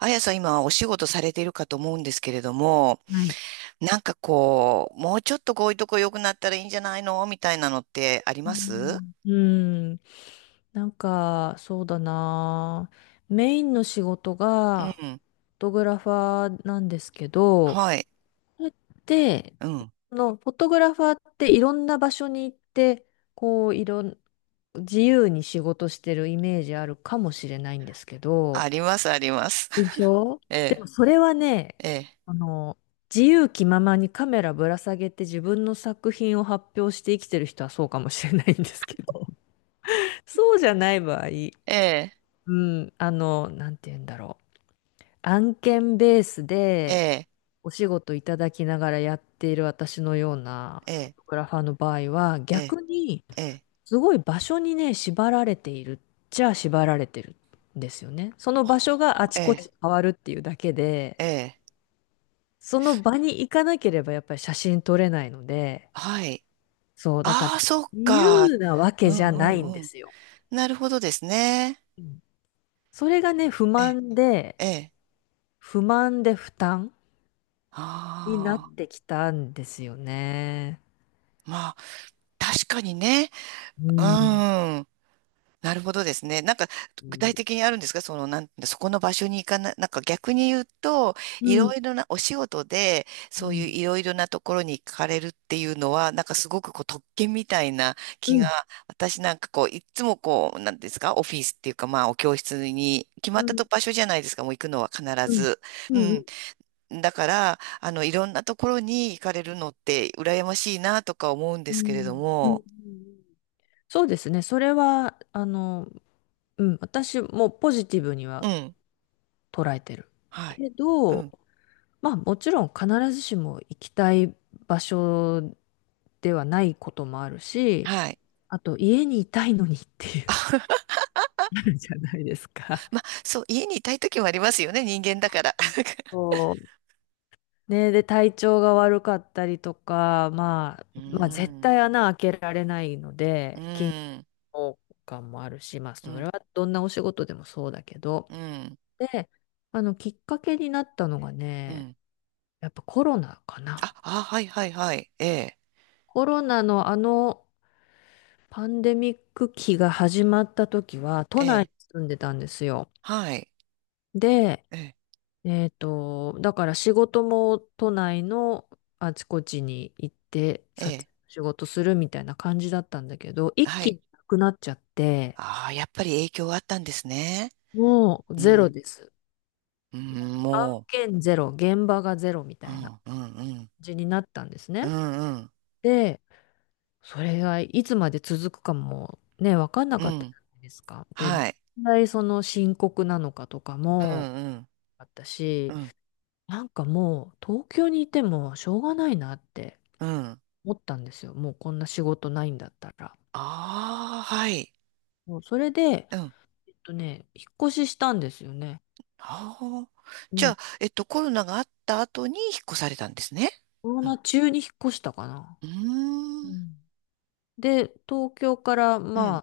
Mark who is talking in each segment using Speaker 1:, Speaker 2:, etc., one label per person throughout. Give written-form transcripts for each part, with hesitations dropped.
Speaker 1: あやさん今お仕事されているかと思うんですけれども、
Speaker 2: はい。
Speaker 1: なんかこう、もうちょっとこういうとこ良くなったらいいんじゃないのみたいなのってあり
Speaker 2: う
Speaker 1: ます
Speaker 2: ん。ん、そうだな。メインの仕事
Speaker 1: う
Speaker 2: が、
Speaker 1: ん。
Speaker 2: フォトグラファーなんですけど、
Speaker 1: はい。
Speaker 2: で、
Speaker 1: うん。
Speaker 2: その、フォトグラファーっていろんな場所に行って、こう、いろん、自由に仕事してるイメージあるかもしれないんですけど、
Speaker 1: あります、あります。
Speaker 2: でし ょ。で
Speaker 1: え
Speaker 2: もそれはね、
Speaker 1: え、え
Speaker 2: あの、自由気ままにカメラぶら下げて自分の作品を発表して生きてる人はそうかもしれないんですけど、そうじゃない場合、
Speaker 1: え、
Speaker 2: うなんて言うんだろう。案件ベース
Speaker 1: え
Speaker 2: で
Speaker 1: え、
Speaker 2: お仕事いただきながらやっている私のような
Speaker 1: え
Speaker 2: フォ
Speaker 1: え、
Speaker 2: トグラファーの場合は、
Speaker 1: ええ、
Speaker 2: 逆に
Speaker 1: ええ、
Speaker 2: すごい場所にね、縛られてるんですよね。その場所
Speaker 1: ほ
Speaker 2: があち
Speaker 1: え
Speaker 2: こ
Speaker 1: え、
Speaker 2: ち変わるっていうだけで、
Speaker 1: ええ
Speaker 2: その場に行かなければやっぱり写真撮れないので、
Speaker 1: はい。
Speaker 2: そう、だから
Speaker 1: ああ、そっ
Speaker 2: 自
Speaker 1: か。
Speaker 2: 由なわけ
Speaker 1: う
Speaker 2: じゃ
Speaker 1: んう
Speaker 2: ないん
Speaker 1: ん
Speaker 2: で
Speaker 1: うん。
Speaker 2: すよ。
Speaker 1: なるほどですね。
Speaker 2: うん。それがね、不
Speaker 1: ええ、
Speaker 2: 満で、
Speaker 1: ええ。
Speaker 2: 不満で負担になっ
Speaker 1: あ
Speaker 2: てきたんですよね。
Speaker 1: あ、まあ、確かにね。
Speaker 2: う
Speaker 1: う
Speaker 2: ん。
Speaker 1: ん。なるほどですね。なんか、
Speaker 2: う
Speaker 1: 具体
Speaker 2: ん。
Speaker 1: 的にあるんですかその、なんて、そこの場所に行かない、なんか逆に言うと、
Speaker 2: う
Speaker 1: いろ
Speaker 2: ん。
Speaker 1: いろな、お仕事で、
Speaker 2: う
Speaker 1: そうい
Speaker 2: ん。
Speaker 1: ういろいろなところに行かれるっていうのは、なんかすごくこう、特権みたいな
Speaker 2: う
Speaker 1: 気が、
Speaker 2: ん。
Speaker 1: 私なんかこう、いつもこう、なんですかオフィスっていうか、まあ、お教室に、決ま
Speaker 2: う
Speaker 1: ったと
Speaker 2: ん。
Speaker 1: 場所じゃないですか、もう行くのは必
Speaker 2: うん。うん。
Speaker 1: ず。うん。だから、あの、いろんなところに行かれるのって、羨ましいなとか思うんで
Speaker 2: う
Speaker 1: すけれど
Speaker 2: ん。う
Speaker 1: も、
Speaker 2: ん。そうですね。それは、私もポジティブに
Speaker 1: う
Speaker 2: は
Speaker 1: ん。
Speaker 2: 捉えてる
Speaker 1: はい。
Speaker 2: け
Speaker 1: う
Speaker 2: ど、
Speaker 1: ん。
Speaker 2: まあもちろん必ずしも行きたい場所ではないこともあるし、
Speaker 1: はい。
Speaker 2: あと家にいたいのにっていうのあるじゃないですか。
Speaker 1: まあ、そう、家にいたい時もありますよね、人間だから。
Speaker 2: そうね、で、体調が悪かったりとか、まあ、
Speaker 1: う
Speaker 2: まあ、絶
Speaker 1: ん、
Speaker 2: 対穴開けられないの
Speaker 1: う
Speaker 2: で、緊
Speaker 1: ん、
Speaker 2: 張感もあるし、まあ、
Speaker 1: う
Speaker 2: それ
Speaker 1: ん、
Speaker 2: はどんなお仕事でもそうだけど、
Speaker 1: うん、
Speaker 2: で、きっかけになったのが
Speaker 1: う
Speaker 2: ね、
Speaker 1: ん。
Speaker 2: やっぱコロナか
Speaker 1: あ、
Speaker 2: な。
Speaker 1: あ、はいはいはい。ええ、
Speaker 2: コロナのパンデミック期が始まった時は、
Speaker 1: え
Speaker 2: 都内
Speaker 1: え、
Speaker 2: に住んでたんですよ。
Speaker 1: はい。
Speaker 2: で、
Speaker 1: ええ、
Speaker 2: だから仕事も都内のあちこちに行って
Speaker 1: え
Speaker 2: 撮
Speaker 1: え、
Speaker 2: 影の仕事するみたいな感じだったんだけど、一
Speaker 1: は
Speaker 2: 気
Speaker 1: い。
Speaker 2: になくなっちゃって、
Speaker 1: ああ、やっぱり影響があったんですね。
Speaker 2: もう
Speaker 1: う
Speaker 2: ゼロ
Speaker 1: ん、
Speaker 2: です。
Speaker 1: うん、
Speaker 2: 案
Speaker 1: も
Speaker 2: 件ゼロ、現場がゼロみ
Speaker 1: う、
Speaker 2: た
Speaker 1: う
Speaker 2: いな感
Speaker 1: ん、うん、うん、
Speaker 2: じになったんです
Speaker 1: う
Speaker 2: ね。
Speaker 1: ん、うん、
Speaker 2: で、それがいつまで続くかもね、分かんな
Speaker 1: う
Speaker 2: かったじ
Speaker 1: ん、
Speaker 2: ゃないですか。で、どん
Speaker 1: はい。
Speaker 2: なにその深刻なのかとか
Speaker 1: う
Speaker 2: も
Speaker 1: ん、
Speaker 2: あった
Speaker 1: うん、う
Speaker 2: し、
Speaker 1: ん、
Speaker 2: なんかもう東京にいてもしょうがないなって
Speaker 1: うん。
Speaker 2: 思ったんですよ。もうこんな仕事ないんだったら。
Speaker 1: ああ、はい。
Speaker 2: もうそれで、
Speaker 1: うん。
Speaker 2: 引っ越ししたんですよね。
Speaker 1: ああ。
Speaker 2: う
Speaker 1: じゃ
Speaker 2: ん。
Speaker 1: あ、えっと、コロナがあった後に引っ越されたんですね。
Speaker 2: コロナ中に引っ越したかな。
Speaker 1: うー
Speaker 2: う
Speaker 1: ん。
Speaker 2: ん。で、東京から
Speaker 1: う
Speaker 2: ま
Speaker 1: ん。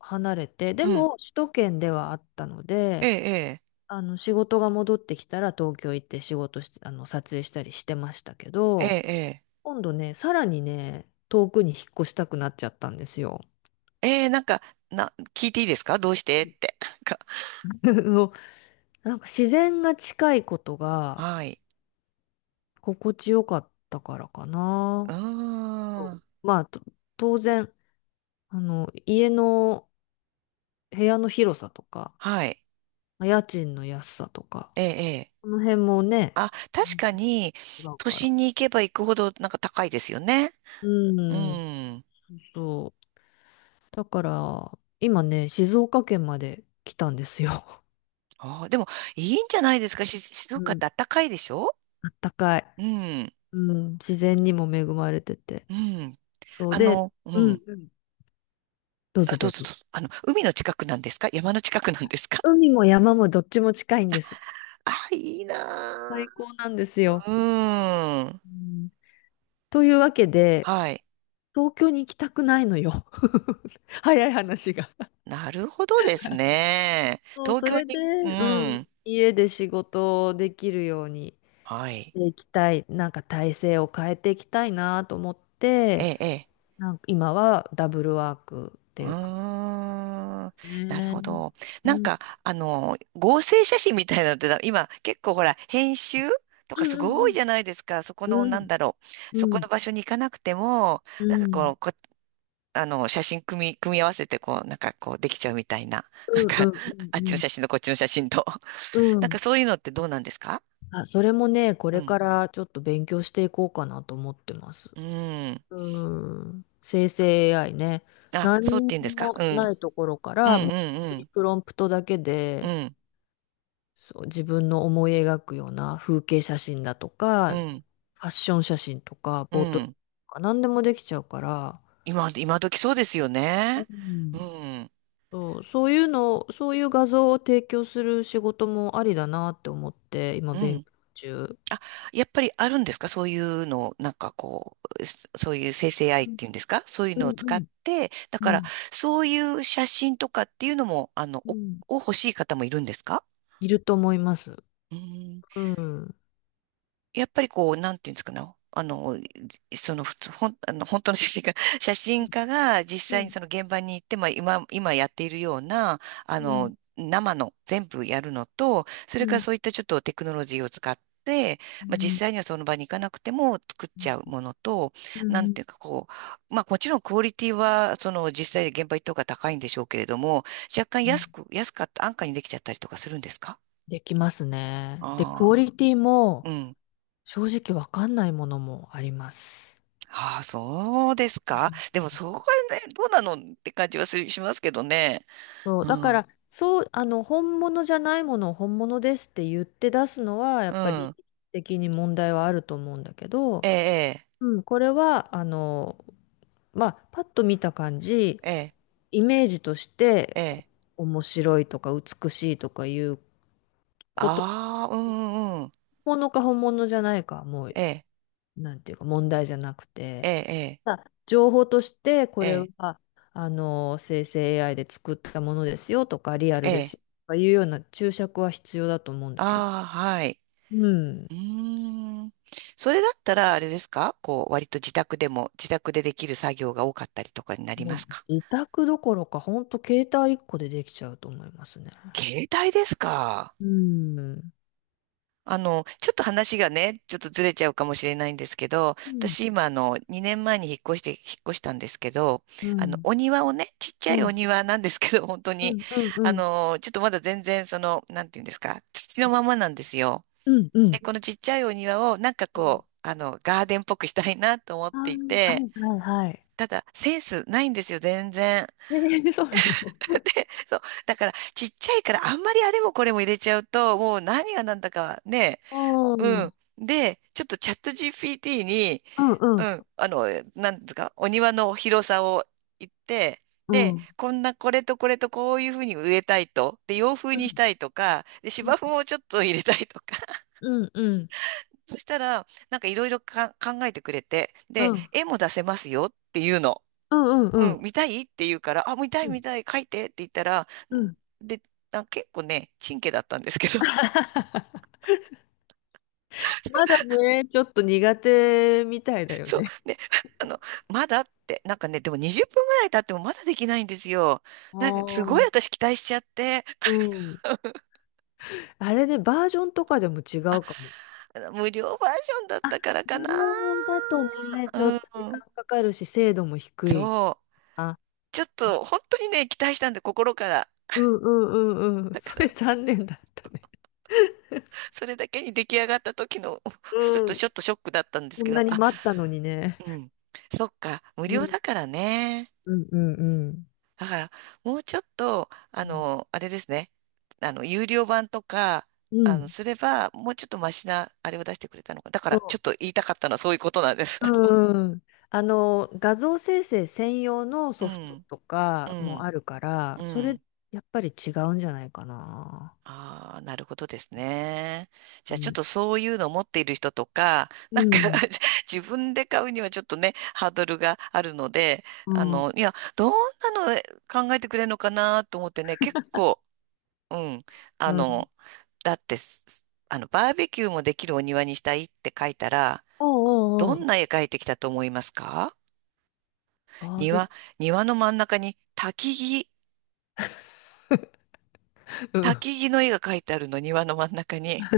Speaker 2: あ離れて、で
Speaker 1: うん。
Speaker 2: も首都圏ではあったの
Speaker 1: え
Speaker 2: で、
Speaker 1: え、
Speaker 2: あの仕事が戻ってきたら東京行って仕事して、あの撮影したりしてましたけ
Speaker 1: ええ、
Speaker 2: ど、
Speaker 1: ええ、え
Speaker 2: 今度ね、さらにね、遠くに引っ越したくなっちゃったんですよ。
Speaker 1: え、ええなんか、な、聞いていいですかどうしてって。なんか、
Speaker 2: あのなんか自然が近いことが
Speaker 1: はい。
Speaker 2: 心地よかったからか
Speaker 1: う
Speaker 2: な。あ
Speaker 1: ー
Speaker 2: と
Speaker 1: ん。
Speaker 2: まあ、当然、家の部屋の広さとか、
Speaker 1: はい。
Speaker 2: まあ家賃の安さとか、
Speaker 1: ええ、ええ。
Speaker 2: この辺もね、
Speaker 1: あ、
Speaker 2: う
Speaker 1: 確
Speaker 2: ん、
Speaker 1: かに、
Speaker 2: 違う
Speaker 1: 都
Speaker 2: から。
Speaker 1: 心に行けば行くほど、なんか高いですよね。
Speaker 2: う
Speaker 1: う
Speaker 2: ん、
Speaker 1: ん。
Speaker 2: そう。だから、今ね、静岡県まで来たんですよ。
Speaker 1: あー、でも、いいんじゃないですかし、静 岡っ
Speaker 2: うん、
Speaker 1: て暖かいでしょ
Speaker 2: あったかい。
Speaker 1: うん。
Speaker 2: うん、自然にも恵まれてて。
Speaker 1: うん。
Speaker 2: そう
Speaker 1: あ
Speaker 2: で、
Speaker 1: の、う
Speaker 2: う
Speaker 1: ん。
Speaker 2: ん、どう
Speaker 1: あ、
Speaker 2: ぞ
Speaker 1: ど
Speaker 2: ど
Speaker 1: う
Speaker 2: う
Speaker 1: ぞ
Speaker 2: ぞ。
Speaker 1: どうぞ。あの、海の近くなんですか山の近くなんですか
Speaker 2: 海も山もどっちも近いんです。
Speaker 1: あ、いいな
Speaker 2: 最高なんです
Speaker 1: ぁ。う
Speaker 2: よ。
Speaker 1: ーん。
Speaker 2: うん、というわけで、
Speaker 1: はい。
Speaker 2: 東京に行きたくないのよ。早い話が。
Speaker 1: なるほどですね。
Speaker 2: そう、
Speaker 1: 東
Speaker 2: そ
Speaker 1: 京
Speaker 2: れ
Speaker 1: に、
Speaker 2: で、
Speaker 1: う
Speaker 2: う
Speaker 1: ん。
Speaker 2: ん、家で仕事をできるように
Speaker 1: はい。
Speaker 2: 行きたい、なんか体制を変えていきたいなと思っ
Speaker 1: え
Speaker 2: て、
Speaker 1: え、ええ。
Speaker 2: なんか今はダブルワークって
Speaker 1: う
Speaker 2: いうか
Speaker 1: ーん。なる
Speaker 2: ね。う
Speaker 1: ほ
Speaker 2: ん、
Speaker 1: ど。
Speaker 2: う
Speaker 1: なん
Speaker 2: ん
Speaker 1: か、あの、合成写真みたいなのって、今、結構ほら、編集と
Speaker 2: う
Speaker 1: かす
Speaker 2: んう
Speaker 1: ごい
Speaker 2: ん
Speaker 1: じゃないですか。そこの、
Speaker 2: う
Speaker 1: なん
Speaker 2: ん
Speaker 1: だろう。そこ
Speaker 2: うん
Speaker 1: の場所に行かなくても、
Speaker 2: う
Speaker 1: なんかこ
Speaker 2: ん
Speaker 1: の、あの、写真組み、組み合わせて、こう、なんかこう、できちゃうみたいな。なん
Speaker 2: うん
Speaker 1: か、あっ
Speaker 2: う
Speaker 1: ちの
Speaker 2: ん
Speaker 1: 写真とこっちの写真と。
Speaker 2: うんう
Speaker 1: なんか
Speaker 2: ん。
Speaker 1: そういうのってどうなんですか
Speaker 2: あ、それもね、こ
Speaker 1: う
Speaker 2: れ
Speaker 1: ん。
Speaker 2: からちょっと勉強していこうかなと思ってます。
Speaker 1: うん。
Speaker 2: うん。生成 AI ね。
Speaker 1: あ、そうって
Speaker 2: 何
Speaker 1: 言うんで
Speaker 2: に
Speaker 1: すか
Speaker 2: も
Speaker 1: うん
Speaker 2: ないところか
Speaker 1: う
Speaker 2: ら、もう本
Speaker 1: んう
Speaker 2: 当に
Speaker 1: ん
Speaker 2: プロンプトだけ
Speaker 1: う
Speaker 2: で、
Speaker 1: ん。
Speaker 2: そう、自分の思い描くような風景写真だと
Speaker 1: う
Speaker 2: か、
Speaker 1: ん。
Speaker 2: ファッション写真とか、
Speaker 1: う
Speaker 2: ポートレート
Speaker 1: ん。
Speaker 2: とか、何でもできちゃうから、
Speaker 1: 今時そうですよ
Speaker 2: う
Speaker 1: ね。う
Speaker 2: ん。
Speaker 1: ん。
Speaker 2: そう、そういうの、そういう画像を提供する仕事もありだなって思って、今
Speaker 1: う
Speaker 2: 勉
Speaker 1: ん。
Speaker 2: 強中。
Speaker 1: あ、やっぱりあるんですかそういうのを、なんかこう、そういう生成愛
Speaker 2: う
Speaker 1: っ
Speaker 2: ん
Speaker 1: ていうんですかそういう
Speaker 2: う
Speaker 1: のを
Speaker 2: んう
Speaker 1: 使っ
Speaker 2: ん
Speaker 1: て、だ
Speaker 2: う
Speaker 1: から、
Speaker 2: ん
Speaker 1: そういう写真とかっていうのも、あの、
Speaker 2: うん。
Speaker 1: を欲しい方もいるんですか
Speaker 2: いると思います。
Speaker 1: うん。
Speaker 2: うん。うん
Speaker 1: やっぱりこう、なんていうんですかね。あの、その、ふつほん、あの、本当の写真家、写真家が実
Speaker 2: う
Speaker 1: 際に
Speaker 2: ん
Speaker 1: その現場に行って、まあ、今やっているような、あ
Speaker 2: うん
Speaker 1: の、生の全部やるのと、そ
Speaker 2: う
Speaker 1: れから
Speaker 2: ん
Speaker 1: そういったちょっとテクノロジーを使って、
Speaker 2: う
Speaker 1: まあ、実
Speaker 2: ん
Speaker 1: 際にはその場に行かなくても作っ
Speaker 2: う
Speaker 1: ちゃうものと、なん
Speaker 2: ん。
Speaker 1: ていうかこう、まあもちろんクオリティはその実際現場行った方が高いんでしょうけれども、若干
Speaker 2: う
Speaker 1: 安
Speaker 2: ん、
Speaker 1: く、安かった安価にできちゃったりとかするんですか
Speaker 2: できますね。で、クオ
Speaker 1: あ
Speaker 2: リティ
Speaker 1: あ
Speaker 2: も
Speaker 1: ー、うん
Speaker 2: 正直わかんないものもあります。
Speaker 1: ああ、そうです
Speaker 2: う
Speaker 1: か。
Speaker 2: ん、
Speaker 1: でも、そこはね、どうなのって感じはするしますけどね。
Speaker 2: そう、
Speaker 1: う
Speaker 2: だか
Speaker 1: ん。
Speaker 2: ら、そう、あの、本物じゃないものを本物ですって言って出すのは、や
Speaker 1: う
Speaker 2: っぱり
Speaker 1: ん。
Speaker 2: 的に問題はあると思うんだけ
Speaker 1: え
Speaker 2: ど、
Speaker 1: え、
Speaker 2: うん、これは、あの、まあ、パッと見た感じ、
Speaker 1: ええ、
Speaker 2: イメージとして、
Speaker 1: ええ、
Speaker 2: こ
Speaker 1: ええ。
Speaker 2: う面白いとか美しいとかいうこと、
Speaker 1: ああ、うんうんうん。
Speaker 2: 本物か本物じゃないかはもう、
Speaker 1: ええ、
Speaker 2: なんていうか問題じゃなく
Speaker 1: え
Speaker 2: て、
Speaker 1: え、
Speaker 2: まあ情報としてこ
Speaker 1: ええ、
Speaker 2: れ
Speaker 1: ええ。
Speaker 2: はあの生成 AI で作ったものですよとかリアル
Speaker 1: え
Speaker 2: です
Speaker 1: え
Speaker 2: よとかいうような注釈は必要だと思うんだけど、
Speaker 1: ああ、はい。
Speaker 2: うん、
Speaker 1: うーん。それだったら、あれですかこう、割と自宅でも、自宅でできる作業が多かったりとかになり
Speaker 2: もう
Speaker 1: ますか
Speaker 2: 自宅どころか本当携帯1個でできちゃうと思いますね。
Speaker 1: 携帯ですか
Speaker 2: うん。う
Speaker 1: あの、ちょっと話がね、ちょっとずれちゃうかもしれないんですけど、私
Speaker 2: ん
Speaker 1: 今あの、2年前に引っ越したんですけど、
Speaker 2: う
Speaker 1: あの、
Speaker 2: ん
Speaker 1: お庭をね、ちっちゃ
Speaker 2: うん
Speaker 1: い
Speaker 2: う
Speaker 1: お
Speaker 2: ん
Speaker 1: 庭なんですけど、本当
Speaker 2: う
Speaker 1: に、
Speaker 2: んうん
Speaker 1: あ
Speaker 2: うん
Speaker 1: の、ちょっとまだ全然その、なんていうんですか、土のままなんですよ。
Speaker 2: う
Speaker 1: で、
Speaker 2: ん
Speaker 1: このちっちゃいお庭をなんか
Speaker 2: うん、
Speaker 1: こう、あの、ガーデンっぽくしたいなと思っ
Speaker 2: あ
Speaker 1: てい
Speaker 2: ー、
Speaker 1: て、
Speaker 2: はいはいはい。
Speaker 1: ただ、センスないんですよ、全然。
Speaker 2: えーそうなの。
Speaker 1: そう。だから、ちっちゃいから、あんまりあれもこれも入れちゃうと、もう何が何だかね、
Speaker 2: う
Speaker 1: う
Speaker 2: んうん
Speaker 1: ん。で、ちょっとチャット GPT に、
Speaker 2: う
Speaker 1: う
Speaker 2: ん
Speaker 1: ん、あの、なんですか、お庭の広さを言って、
Speaker 2: う
Speaker 1: で、
Speaker 2: ん
Speaker 1: こんな、これとこれとこういうふうに植えたいと、で、洋風
Speaker 2: う
Speaker 1: にし
Speaker 2: ん
Speaker 1: たいとか、で、
Speaker 2: う
Speaker 1: 芝
Speaker 2: ん
Speaker 1: 生をちょっと入れたいとか、
Speaker 2: うんうん
Speaker 1: そしたら、なんかいろいろか考えてくれて、で、
Speaker 2: うん
Speaker 1: 絵も出せますよっていうの。
Speaker 2: うんうんう
Speaker 1: う
Speaker 2: ん
Speaker 1: ん、見たいって言うから、あ、見た
Speaker 2: う
Speaker 1: い見
Speaker 2: ん
Speaker 1: たい、描いてって言ったら、
Speaker 2: うん。
Speaker 1: んで、あ、結構ね、チンケだったんですけど、
Speaker 2: まだね、ちょっと苦手みたいだよね。
Speaker 1: ね、あの、まだって、なんかね、でも20分ぐらい経ってもまだできないんですよ。
Speaker 2: あ
Speaker 1: なんか、すごい
Speaker 2: あ、
Speaker 1: 私期待しちゃって、
Speaker 2: う ん。あれね、バージョンとかでも違うかも。
Speaker 1: あの無料バージョンだったからか
Speaker 2: 無
Speaker 1: な。
Speaker 2: 料だとね、ちょっと時
Speaker 1: う
Speaker 2: 間
Speaker 1: ん。
Speaker 2: かかるし、精度も低い
Speaker 1: そう。
Speaker 2: な。
Speaker 1: ちょっと、本当にね、期待したんで、心から。
Speaker 2: うんうんうんうん。それ残念だったね。
Speaker 1: それだけに出来上がった時の、ちょっ
Speaker 2: う
Speaker 1: と、
Speaker 2: ん。
Speaker 1: ショックだったんです
Speaker 2: こ
Speaker 1: け
Speaker 2: ん
Speaker 1: ど、
Speaker 2: なに
Speaker 1: あ、
Speaker 2: 待ったのにね。
Speaker 1: うん。そっか、無
Speaker 2: う
Speaker 1: 料
Speaker 2: ん
Speaker 1: だからね。
Speaker 2: うんうんうん。
Speaker 1: だから、もうちょっと、あの、あれですね。あの、有料版とか、
Speaker 2: う
Speaker 1: あの、
Speaker 2: ん。
Speaker 1: すれば、もうちょっとマシな、あれを出してくれたのか。だから、ちょっと
Speaker 2: そ
Speaker 1: 言いたかったのはそういうことなんです。
Speaker 2: う、うん。あの、画像生成専用の
Speaker 1: う
Speaker 2: ソフト
Speaker 1: ん、
Speaker 2: と
Speaker 1: う
Speaker 2: かも
Speaker 1: ん、
Speaker 2: あるか
Speaker 1: う
Speaker 2: ら、それ、
Speaker 1: ん。
Speaker 2: やっぱり違うんじゃないかな。
Speaker 1: ああ、なるほどですね。じ
Speaker 2: う
Speaker 1: ゃあ、ちょっ
Speaker 2: ん。
Speaker 1: とそういうのを持っている人とか、
Speaker 2: う
Speaker 1: なんか
Speaker 2: ん。
Speaker 1: 自分で買うにはちょっとね、ハードルがあるので、
Speaker 2: う
Speaker 1: あ
Speaker 2: ん。
Speaker 1: の、いや、どんなの考えてくれるのかなと思ってね、結構、うん。あ
Speaker 2: うん。
Speaker 1: の、だってす、あの、バーベキューもできるお庭にしたいって書いたら、ど
Speaker 2: おうんうんう
Speaker 1: ん
Speaker 2: ん。
Speaker 1: な絵描いてきたと思いますか
Speaker 2: バーベ
Speaker 1: 庭、
Speaker 2: キ
Speaker 1: 庭の真ん中に木、
Speaker 2: ュー。う
Speaker 1: 焚
Speaker 2: ん。
Speaker 1: き木の絵が描いてあるの、庭の真ん中に。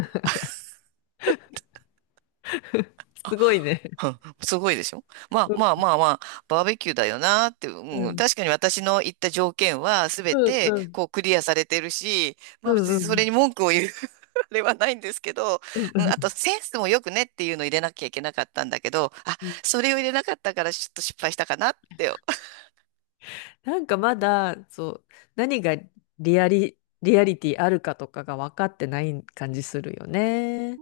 Speaker 2: すごいね。
Speaker 1: うんすごいでしょまあまあまあまあ、バーベキューだよなーって、
Speaker 2: う
Speaker 1: うん、
Speaker 2: ん。
Speaker 1: 確かに私の言った条件は全
Speaker 2: うん。
Speaker 1: て
Speaker 2: うん。
Speaker 1: こうクリアされてるし、ま
Speaker 2: う
Speaker 1: あ別に
Speaker 2: ん。う
Speaker 1: それ
Speaker 2: ん
Speaker 1: に文句を言う あれはないんですけど、
Speaker 2: う
Speaker 1: うん、あと
Speaker 2: ん
Speaker 1: センスもよくねっていうのを入れなきゃいけなかったんだけど、あ、
Speaker 2: うん。
Speaker 1: それを入れなかったからちょっと失敗したかなって
Speaker 2: なんかまだ、そう、何がリアリ、リアリティあるかとかが分かってない感じするよね。